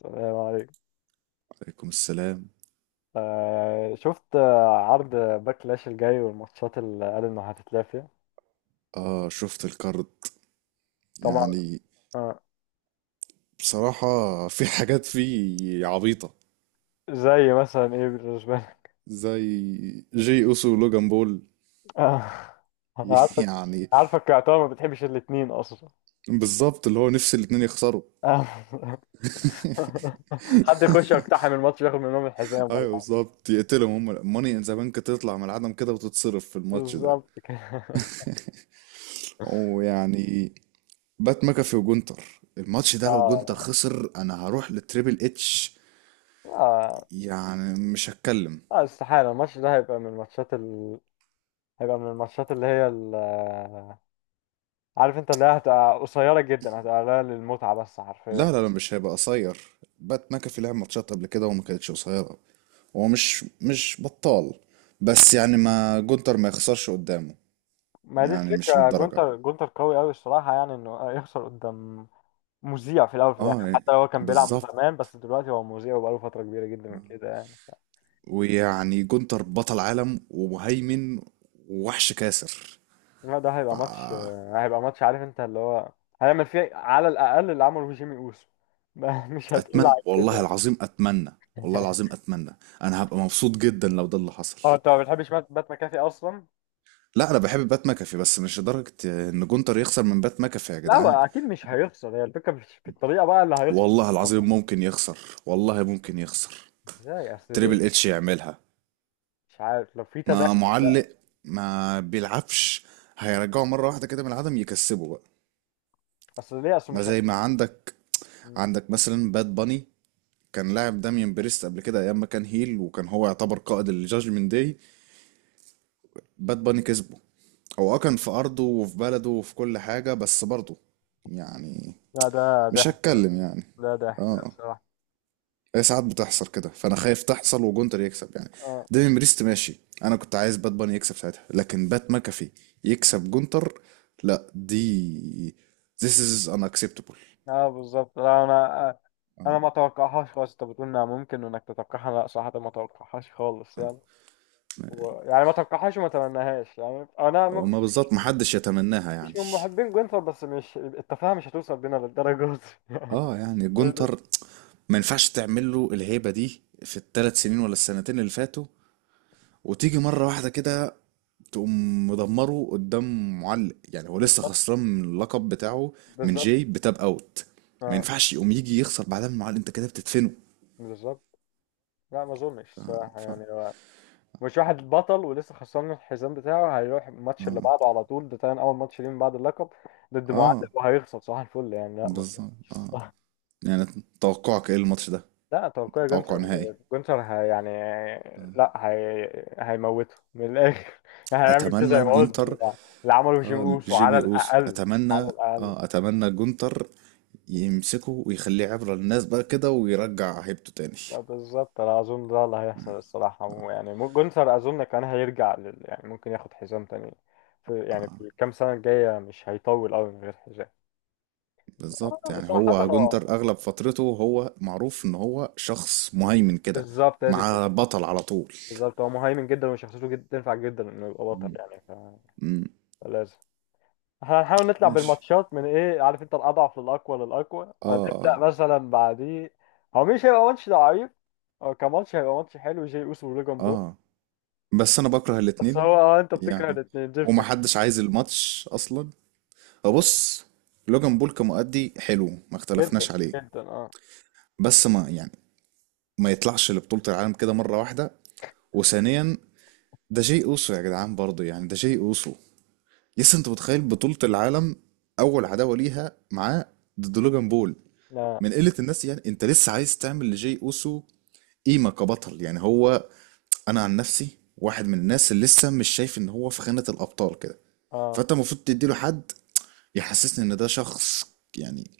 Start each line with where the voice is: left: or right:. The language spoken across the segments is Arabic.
left: تمام عليك.
right: عليكم السلام.
left: شفت، عرض باكلاش الجاي والماتشات اللي قالوا انها هتتلعب فيها.
right: اه، شفت الكارد.
left: طبعا.
right: يعني
left: آه.
right: بصراحة في حاجات فيه عبيطة،
left: زي مثلا ايه بالنسبه لك؟
right: زي جي اوسو ولوجان بول.
left: آه. أنا عارفك.
right: يعني
left: عارفك، يا طبعا ما بتحبش الاتنين اصلا.
right: بالظبط، اللي هو نفس الاتنين يخسروا.
left: آه. حد يخش يقتحم الماتش وياخد منهم الحزام ولا
right: ايوه
left: حاجة.
right: بالظبط، يقتلهم هم ماني ان ذا بانك، تطلع من العدم كده وتتصرف في الماتش ده.
left: بالظبط كده.
right: ويعني بات ماكافي وجونتر، الماتش ده لو جونتر
left: آه.
right: خسر انا هروح للتريبل اتش،
left: آه.
right: يعني مش هتكلم.
left: آه، استحالة الماتش ده هيبقى من الماتشات هيبقى من الماتشات اللي هي ال... آه، عارف انت اللي هي هتبقى قصيرة جدا، هتبقى قليلة للمتعة بس حرفيا.
right: لا لا لا، مش هيبقى قصير. بات ماكافي لعب ماتشات قبل كده وما كانتش قصيرة. هو مش بطال، بس يعني ما جونتر ما يخسرش قدامه،
left: ما دي
right: يعني مش
left: الفكرة،
right: للدرجة.
left: جونتر قوي قوي الصراحة، يعني انه يخسر قدام مذيع في الاول وفي الاخر.
right: اه يعني
left: حتى لو هو كان بيلعب
right: بالظبط.
left: زمان بس دلوقتي هو مذيع وبقاله فترة كبيرة جدا من كده يعني.
right: ويعني جونتر بطل عالم ومهيمن ووحش كاسر.
left: لا ده
right: ف
left: هيبقى ماتش، هيبقى ماتش، عارف انت اللي هو هيعمل فيه على الاقل اللي عمله في جيمي اوسو. مش هتقل
right: اتمنى
left: عن
right: والله
left: كده.
right: العظيم اتمنى، والله العظيم اتمنى. انا هبقى مبسوط جدا لو ده اللي حصل.
left: اه انت ما بتحبش بات مكافي اصلا.
right: لا انا بحب بات ماكافي، بس مش لدرجة ان جونتر يخسر من بات ماكافي يا
left: لا هو
right: جدعان.
left: اكيد مش هيخسر، هي الفكرة مش في الطريقة بقى اللي هيخسر.
right: والله العظيم ممكن يخسر، والله ممكن يخسر.
left: ازاي؟ اصل ليه؟
right: تريبل اتش يعملها،
left: مش عارف لو في
right: ما
left: تدخل بقى.
right: معلق، ما بيلعبش. هيرجعه مرة واحدة كده من العدم يكسبه بقى.
left: اصل ليه؟ اصل
right: ما
left: مش هي...
right: زي ما عندك، عندك مثلا باد باني، كان لاعب داميان بريست قبل كده ايام ما كان هيل، وكان هو يعتبر قائد الجاجمنت داي. باد باني كسبه، هو اه كان في ارضه وفي بلده وفي كل حاجة، بس برضه يعني
left: لا ده
right: مش
left: ضحك.
right: هتكلم يعني.
left: ده ضحك
right: اه،
left: الصراحة.
right: هي ساعات بتحصل كده، فانا خايف تحصل وجونتر يكسب يعني.
left: اه
right: ديفين بريست ماشي، انا كنت عايز بات باني يكسب ساعتها، لكن بات ماكافي يكسب جونتر، لا دي this is unacceptable.
left: اه بالظبط. لا انا انا ما توقعهاش خالص. انت بتقول انها ممكن انك تتوقعها، لا صراحة ما توقعهاش خالص يعني. يعني ما توقعهاش وما تمناهاش يعني. انا ما
right: او
left: ب-
right: ما بالظبط،
left: مش
right: محدش يتمناها يعني.
left: مش من محبين جونثر، بس مش التفاهة مش هتوصل بينا للدرجة
right: اه يعني
left: دي.
right: جونتر ما ينفعش تعمل له الهيبة دي في الثلاث سنين ولا السنتين اللي فاتوا، وتيجي مرة واحدة كده تقوم مدمره قدام معلق. يعني هو لسه
left: بالظبط.
right: خسران من اللقب بتاعه، من
left: بالظبط.
right: جاي بتاب اوت، ما
left: اه
right: ينفعش يقوم يجي يخسر بعدها من معلق. انت كده بتدفنه.
left: بالظبط. لا ما اظنش الصراحة
right: ف... ف...
left: يعني. مش واحد بطل ولسه خسران من الحزام بتاعه هيروح الماتش اللي
right: اه
left: بعده على طول، ده تاني اول ماتش ليه من بعد اللقب، ضد معلق،
right: اه
left: وهيخسر؟ صح الفل يعني، لا ما اظنش.
right: بالظبط اه. يعني توقعك ايه الماتش ده؟
left: لا توقعي
right: توقع
left: جونسر.
right: نهائي.
left: جونسر هي يعني، لا هي هيموته من الاخر. يعني هيعمل كده زي
right: اتمنى
left: ما قلت
right: جونتر.
left: اللي عمله جيم
right: اه
left: اوسو على
right: جيمي اوسو،
left: الاقل. على
right: اتمنى.
left: الاقل.
right: اه اتمنى جونتر يمسكه ويخليه عبرة للناس بقى كده، ويرجع هيبته تاني.
left: لا بالظبط، انا اظن ده اللي هيحصل الصراحه يعني. جونسر اظن كان هيرجع يعني ممكن ياخد حزام تاني في يعني في الكام سنه الجايه، مش هيطول قوي من غير حزام.
right: بالظبط، يعني
left: صراحه
right: هو
left: هو
right: جندر اغلب فترته هو معروف ان هو شخص مهيمن كده،
left: بالظبط هي دي
right: مع
left: الفكره.
right: بطل على طول.
left: بالظبط، هو مهيمن جدا وشخصيته جدا تنفع جدا انه يبقى بطل يعني
right: امم
left: فلازم. احنا هنحاول نطلع
right: ماشي.
left: بالماتشات من ايه عارف انت، الاضعف للاقوى للاقوى،
right: اه اه
left: فنبدا مثلا بعديه. هو مش هيبقى ماتش ضعيف. هو كماتش هيبقى ماتش حلو، جي اوسو ولوجان بول.
right: اه. بس انا بكره
left: بس
right: الاتنين،
left: هو اه، انت بتكره
right: يعني
left: الاثنين دي الفكره.
right: ومحدش عايز الماتش اصلا. بص، لوجان بول كمؤدي حلو، ما
left: جدا
right: اختلفناش عليه،
left: جدا اه.
right: بس ما يعني ما يطلعش لبطولة العالم كده مرة واحدة. وثانيا، ده جاي اوسو يا جدعان، برضه يعني ده جاي اوسو. يس، انت متخيل بطولة العالم اول عداوة ليها معاه ضد لوجان بول؟
left: لا
right: من قلة الناس، يعني انت لسه عايز تعمل لجي اوسو قيمة كبطل، يعني هو انا عن نفسي واحد من الناس اللي لسه مش شايف ان هو في خانة الابطال كده.
left: اه.
right: فانت المفروض تديله حد يحسسني ان ده شخص، يعني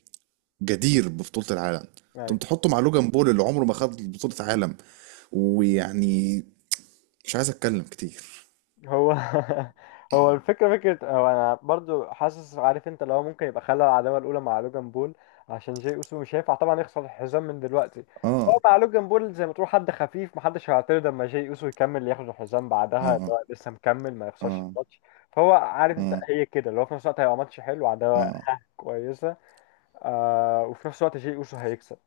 right: جدير ببطولة العالم. انتم
left: أيوة.
right: تحطه مع لوجان بول اللي عمره ما خد بطولة عالم. ويعني مش عايز اتكلم كتير.
left: هو هو الفكرة فكرة، هو أنا برضو حاسس عارف أنت اللي هو ممكن يبقى خلى العداوة الأولى مع لوجان بول عشان جاي أوسو مش هينفع طبعا يخسر الحزام من دلوقتي. هو
right: اه
left: مع لوجان بول زي ما تقول حد خفيف، محدش هيعترض لما جاي أوسو يكمل ياخد الحزام بعدها اللي
right: اه
left: هو لسه مكمل ما يخسرش
right: اه
left: الماتش. فهو عارف
right: اه
left: أنت
right: اه
left: هي كده اللي هو في نفس الوقت هيبقى ماتش حلو، عداوة
right: اه.
left: ها كويسة. آه، وفي نفس الوقت جاي أوسو هيكسب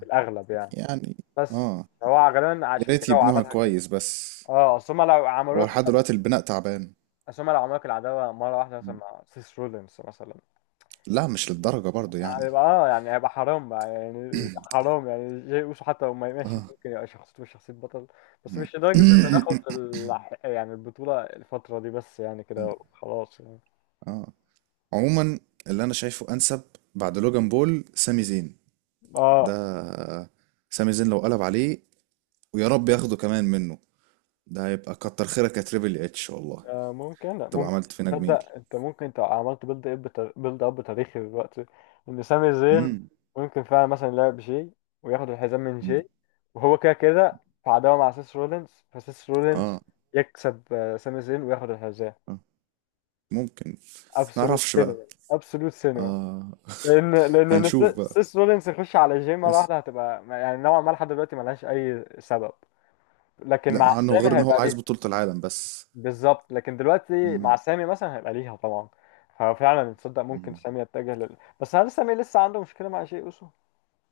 left: في الأغلب يعني.
right: يعني
left: بس
right: اه
left: هو غالبا
right: يا
left: عشان
right: ريت
left: كده هو
right: يبنوها
left: عملها كده.
right: كويس بس،
left: اه اصل هما لو
right: هو
left: عملوا لك،
right: لحد دلوقتي البناء تعبان.
left: بس هما لو عملوا العداوة مرة واحدة مثلا مع سيس رولينز مثلا
right: لا مش للدرجة برضو يعني.
left: هيبقى اه يعني هيبقى حرام بقى، يعني حرام يعني. جاي اوسو حتى لو ما ماشي
right: اه
left: ممكن يبقى شخصيته مش شخصية بطل، بس مش لدرجة انه ياخد يعني البطولة الفترة دي، بس يعني كده خلاص يعني.
right: اه. عموما اللي انا شايفه انسب بعد لوجان بول، سامي زين.
left: اه.
right: ده سامي زين لو قلب عليه، ويا رب ياخده كمان منه، ده هيبقى كتر خيرك يا تريبل اتش والله،
left: آه، ممكن. لا
right: تبقى
left: ممكن.
right: عملت فينا جميل.
left: تصدق انت ممكن، انت عملت بيلد اب بيلد اب تاريخي دلوقتي. ان سامي زين
right: امم.
left: ممكن فعلا مثلا يلعب جي وياخد الحزام من
right: أمم.
left: جي. وهو كده كده في عداوه مع سيس رولينز، فسيس رولينز
right: اه
left: يكسب، سامي زين وياخد الحزام.
right: اه ممكن.
left: ابسولوت
right: نعرفش بقى.
left: سينما. ابسولوت سينما.
right: اه
left: لان
right: هنشوف بقى.
left: سيس رولينز يخش على جي مره
right: بس
left: واحده هتبقى يعني نوعا ما لحد دلوقتي ملهاش اي سبب. لكن
right: لا
left: مع
right: عنه
left: سامي
right: غير ان هو
left: هيبقى،
right: عايز بطولة العالم بس.
left: بالظبط، لكن دلوقتي
right: مم.
left: مع سامي مثلا هيبقى ليها طبعا. ففعلا تصدق ممكن
right: مم.
left: سامي يتجه بس هل سامي لسه عنده مشكله مع شيء اوسو؟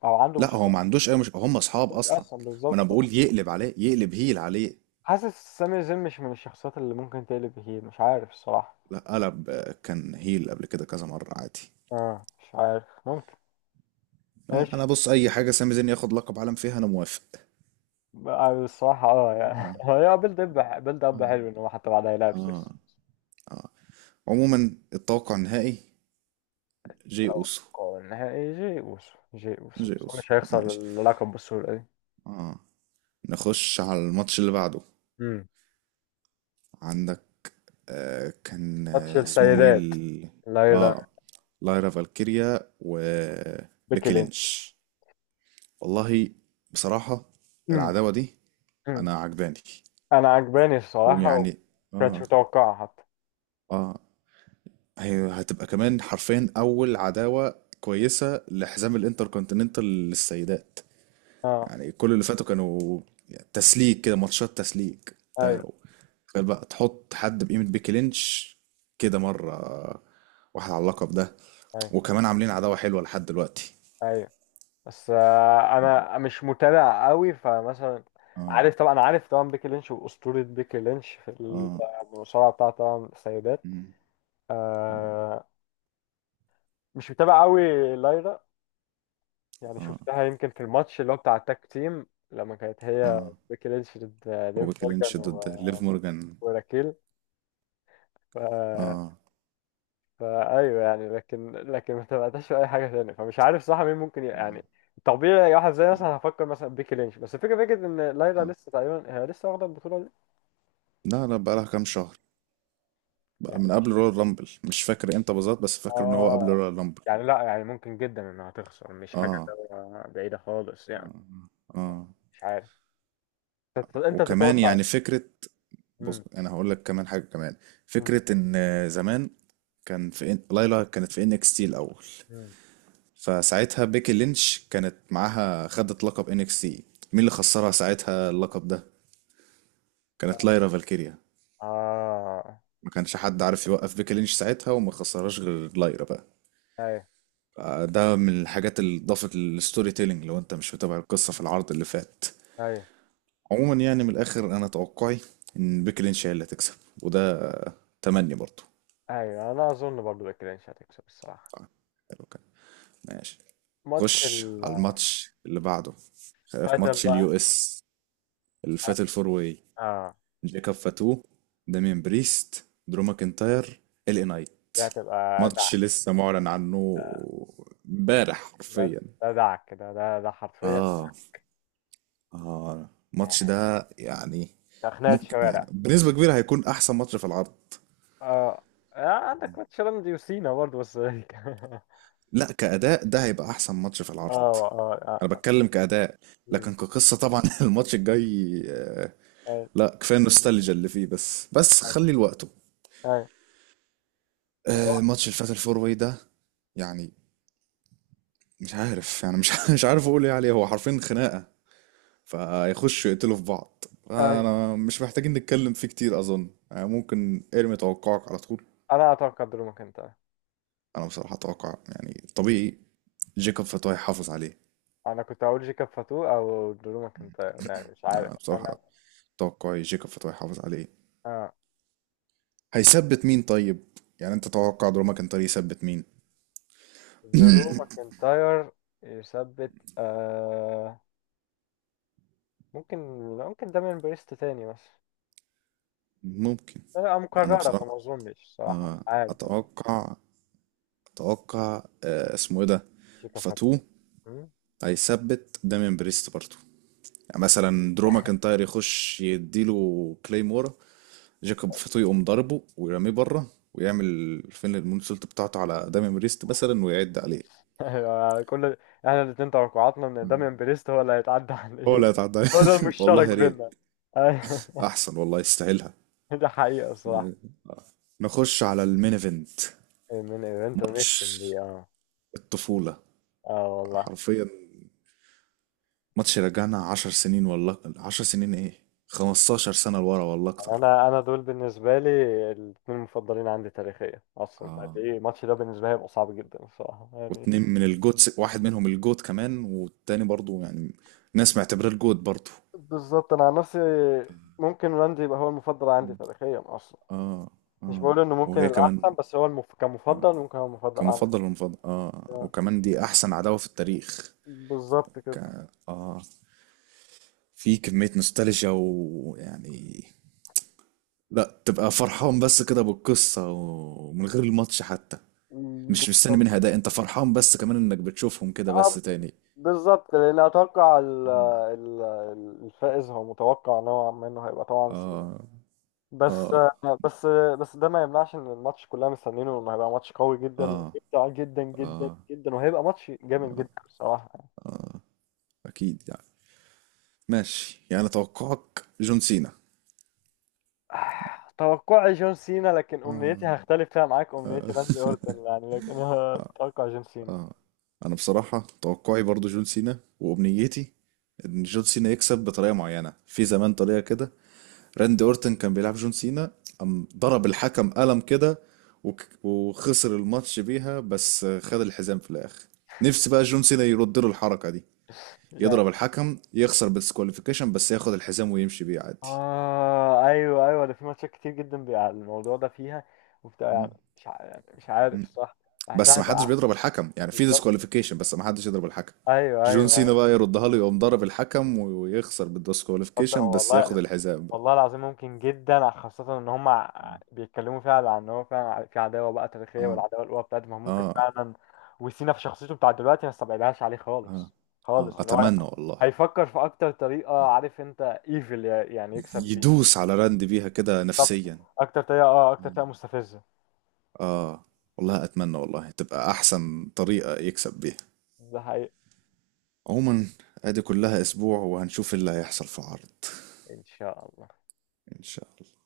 left: او عنده
right: لا
left: مشكله
right: هو ما
left: اصلا؟
right: عندوش اي، مش هم
left: ما
right: اصحاب
left: كنتش
right: اصلا.
left: اصلا
right: ما
left: بالظبط
right: انا بقول يقلب عليه، يقلب هيل عليه.
left: حاسس سامي زين مش من الشخصيات اللي ممكن تقلب هيل، مش عارف الصراحه.
right: لا قلب آه، كان هيل قبل كده كذا مرة عادي.
left: اه مش عارف، ممكن.
right: آه، انا
left: ماشي.
right: بص، اي حاجة سامي زين ياخد لقب عالم فيها انا موافق.
left: بقى الصراحه اه يعني
right: اه
left: هي بيلد اب بيلد اب
right: اه
left: حلو ان هو حتى بعدها يلعب سيس.
right: اه اه. عموما التوقع النهائي جي اوسو.
left: توقع النهائي جي اوسو. جي اوسو،
right: جي
left: بس هو
right: اوسو
left: مش هيخسر
right: ماشي.
left: اللقب بالسهوله دي.
right: اه، نخش على الماتش اللي بعده.
left: امم.
right: عندك آه، كان
left: ماتش
right: آه، اسمهم ايه
left: السيدات.
right: ال...؟
left: لايرا،
right: اه، لايرا فالكيريا
left: بيكي
right: وبيكي
left: لينش.
right: لينش. والله بصراحة
left: امم.
right: العداوة دي
left: امم.
right: انا عجباني.
left: انا عجباني الصراحه.
right: ويعني
left: وكانتش
right: اه
left: متوقعه حتى.
right: اه. هي هتبقى كمان حرفيا اول عداوة كويسة لحزام الانتركونتيننتال للسيدات.
left: اه
right: يعني كل اللي فاتوا كانوا تسليك كده، ماتشات تسليك ده.
left: ايوه
right: تخيل بقى تحط حد بقيمة بيكي لينش كده مرة واحد على اللقب ده،
left: ايوه
right: وكمان عاملين عداوة حلوة لحد دلوقتي.
left: ايوه. بس آه انا مش متابع قوي فمثلا.
right: اه
left: عارف طبعا، انا عارف طبعا بيكي لينش واسطوره. بيكي لينش في
right: اه
left: المصارعه بتاعه طبعا السيدات.
right: مم، مم،
left: آه مش متابع قوي. لايرا يعني
right: اه
left: شفتها يمكن في الماتش اللي هو بتاع التاك تيم، لما كانت هي
right: اه.
left: بيكي لينش ضد ليف
right: وبيكي
left: مورجان
right: لينش ضد ليف مورجان.
left: وراكيل. آه،
right: اه
left: فايوه يعني، لكن ما تبعتش في اي حاجه تانية، فمش عارف صح مين ممكن
right: اه.
left: يعني طبيعي واحد زي مثلا هفكر مثلا بيكي لينش. بس الفكره فكره ان لايلا
right: آه.
left: لسه تقريبا هي لسه واخده البطوله دي
right: لا لا، بقى لها كام شهر، بقى
left: يعني
right: من قبل رويال رامبل. مش فاكر امتى بالظبط، بس فاكر ان هو قبل
left: اه
right: رويال رامبل.
left: يعني لا يعني ممكن جدا انها تخسر، مش حاجه
right: اه
left: اللي هو بعيده خالص يعني.
right: اه اه.
left: مش عارف. انت
right: وكمان
left: تتوقع.
right: يعني فكرة، بص
left: امم.
right: انا هقول لك كمان حاجه كمان،
left: امم.
right: فكره ان زمان كان في ليلى كانت في ان اكس تي الاول،
left: أمم.
right: فساعتها بيكي لينش كانت معاها، خدت لقب ان اكس تي. مين اللي خسرها ساعتها اللقب ده؟ كانت ليرا فالكيريا.
left: اه
right: ما كانش حد عارف يوقف بيكي لينش ساعتها، وما خسرهاش غير ليرا بقى.
left: ايوه
right: آه، ده من الحاجات اللي ضافت للستوري تيلينج، لو انت مش متابع القصه في العرض اللي فات.
left: ايوه
right: عموما يعني من الاخر، انا توقعي ان بيكي لينش هي اللي هتكسب، وده آه، تمني برضو.
left: ايوه. انا اظن برضه بيكي لينش هتكسب الصراحه.
right: آه، حلو كده ماشي.
left: ماتش
right: خش على
left: الفاتل.
right: الماتش اللي بعده، في ماتش
left: بقى
right: اليو اس اللي فات، الفور واي.
left: اه.
right: جاكوب فاتو، دامين بريست، درو ماكنتاير، ال اي نايت.
left: دي هتبقى،
right: ماتش لسه معلن عنه امبارح
left: ده
right: حرفيا.
left: ده دعك ده ده ده حرفيا.
right: اه اه. الماتش ده يعني
left: ده خناقة
right: ممكن، يعني
left: شوارع.
right: بنسبة كبيرة هيكون احسن ماتش في العرض.
left: اه. آه، عندك ماتش رمزي وسينا برضه بس اه.
right: لا كأداء، ده هيبقى احسن ماتش في العرض.
left: اه
right: انا
left: اه.
right: بتكلم كأداء،
left: مم.
right: لكن كقصة طبعا الماتش الجاي آه،
left: اي
right: لا كفايه النوستالجيا اللي فيه، بس بس خلي لوقته.
left: اي
right: آه، ماتش الفات الفور واي ده يعني مش عارف، يعني مش مش عارف اقول ايه عليه. هو حرفيا خناقه، فيخشوا يقتلوا في بعض.
left: اي.
right: انا مش محتاجين نتكلم فيه كتير اظن، يعني ممكن ارمي توقعك على طول.
left: انا اتوقع درو ماكنتاير.
right: انا بصراحه اتوقع، يعني طبيعي، جيكوب فتوى يحافظ عليه.
left: انا كنت هقول جيكاب فاتو او درو ماكنتاير يعني مش عارف
right: لا
left: انا.
right: بصراحه توقعي جيكوب فتوى يحافظ عليه.
left: اه
right: هيثبت مين طيب؟ يعني انت تتوقع دروما كان طريق يثبت مين؟
left: درو ماكنتاير يثبت آه. ممكن. ممكن دامين بريست تاني بس
right: ممكن.
left: آه
right: انا
left: مكررة
right: بصراحه
left: فما اظنش صراحة مش
right: آه،
left: عارف.
right: اتوقع، اتوقع آه، اسمه ايه ده،
left: جيكاب
right: فاتو
left: فاتو.
right: هيثبت دامين بريست برضه. يعني مثلا درو ماكنتاير يخش يديله كليمورا، جاكوب فاتو يقوم ضربه ويرميه بره ويعمل فين المونسولت بتاعته على دامين بريست مثلا ويعد عليه.
left: أيوة، كل، احنا الاتنين توقعاتنا ان
right: مم.
left: داميان بريست هو اللي هيتعدى على
right: هو
left: الايد.
right: لا يتعدى عليه.
left: هو ده المشترك
right: والله يا
left: بينا.
right: ريت،
left: أيوة.
right: احسن والله، يستاهلها.
left: ده حقيقة الصراحة.
right: آه. نخش على المين ايفنت،
left: من ايفنت ونختم
right: ماتش
left: بيه اه.
right: الطفولة
left: اه والله.
right: حرفيا. ماتش رجعنا عشر سنين، والله عشر سنين ايه، 15 سنة لورا، والله
left: يعني
right: اكتر.
left: انا دول بالنسبة لي الاتنين المفضلين عندي تاريخيا اصلا. قد
right: اه،
left: ايه الماتش ده بالنسبة لي هيبقى صعب جدا الصراحة يعني.
right: واتنين من الجوت، واحد منهم الجوت كمان، والتاني برضو يعني ناس معتبراه الجوت برضو.
left: بالظبط انا عن نفسي. ممكن راندي يبقى هو المفضل عندي
right: مم.
left: تاريخيا اصلا.
right: اه
left: مش
right: اه.
left: بقول انه ممكن
right: وهي كمان
left: الاحسن، بس هو كمفضل ممكن هو المفضل عندي.
right: كمفضل ومفضل اه، وكمان دي احسن عداوة في التاريخ.
left: بالظبط
right: ك... اه. في كمية نوستالجيا، ويعني لا، تبقى فرحان بس كده بالقصة ومن غير الماتش حتى. مش
left: كده.
right: مستني منها، ده انت فرحان بس كمان انك بتشوفهم كده بس
left: آه،
right: تاني.
left: بالظبط، لان اتوقع
right: مم.
left: الفائز هو متوقع نوعا ما انه هيبقى طبعا سينا.
right: اه
left: بس
right: اه
left: بس بس ده ما يمنعش ان الماتش كلنا مستنيينه انه هيبقى ماتش قوي جدا
right: اه
left: وممتع جدا جدا
right: اه.
left: جدا وهيبقى ماتش جامد جدا بصراحه.
right: اكيد يعني. ماشي يعني توقعك جون سينا.
left: آه، توقعي جون سينا، لكن امنيتي هختلف فيها معاك. امنيتي راندي اورتن يعني، لكن انا اتوقع جون سينا.
right: انا بصراحة توقعي برضو جون سينا، وامنيتي ان جون سينا يكسب بطريقة معينة. في زمان طريقة كده، راندي اورتن كان بيلعب جون سينا، قام ضرب الحكم قلم كده، وخسر الماتش بيها، بس خد الحزام في الاخر. نفسي بقى جون سينا يرد له الحركة دي، يضرب
left: يعني
right: الحكم، يخسر بالسكواليفيكيشن، بس ياخد الحزام ويمشي بيه عادي.
left: اه ايوه ايوه، ده في ماتشات كتير جدا بيبقى الموضوع ده فيها وبتاع يعني، مش ع- يعني مش عارف الصراحه،
right: بس
left: بحسها.
right: ما حدش بيضرب الحكم، يعني في
left: بالظبط
right: ديسكواليفيكيشن، بس ما حدش يضرب الحكم.
left: ايوه
right: جون
left: ايوه
right: سينا
left: ايوه.
right: بقى يردها له، يقوم ضرب الحكم ويخسر
left: تصدق
right: بالديسكواليفيكيشن، بس ياخد
left: والله،
right: الحزام بقى.
left: والله العظيم ممكن جدا خاصة ان هم بيتكلموا فعلا عن ان هو فعلا في عداوة بقى تاريخية،
right: اه
left: والعداوة القوى بتاعتهم ممكن
right: اه
left: فعلا. وسينا في شخصيته بتاع دلوقتي ما استبعدهاش عليه
right: اه
left: خالص.
right: اه.
left: خالص ان هو
right: اتمنى والله.
left: هيفكر في اكتر طريقة عارف انت، ايفل يعني يكسب بيها.
right: يدوس على راند بيها كده
left: طب
right: نفسيا.
left: اكتر طريقة اه، اكتر
right: اه
left: طريقة مستفزة.
right: آه، والله اتمنى والله، تبقى احسن طريقة يكسب بيها.
left: ده حقيقي.
right: عموما ادي كلها اسبوع، وهنشوف اللي هيحصل في عرض.
left: ان شاء الله.
right: ان شاء الله.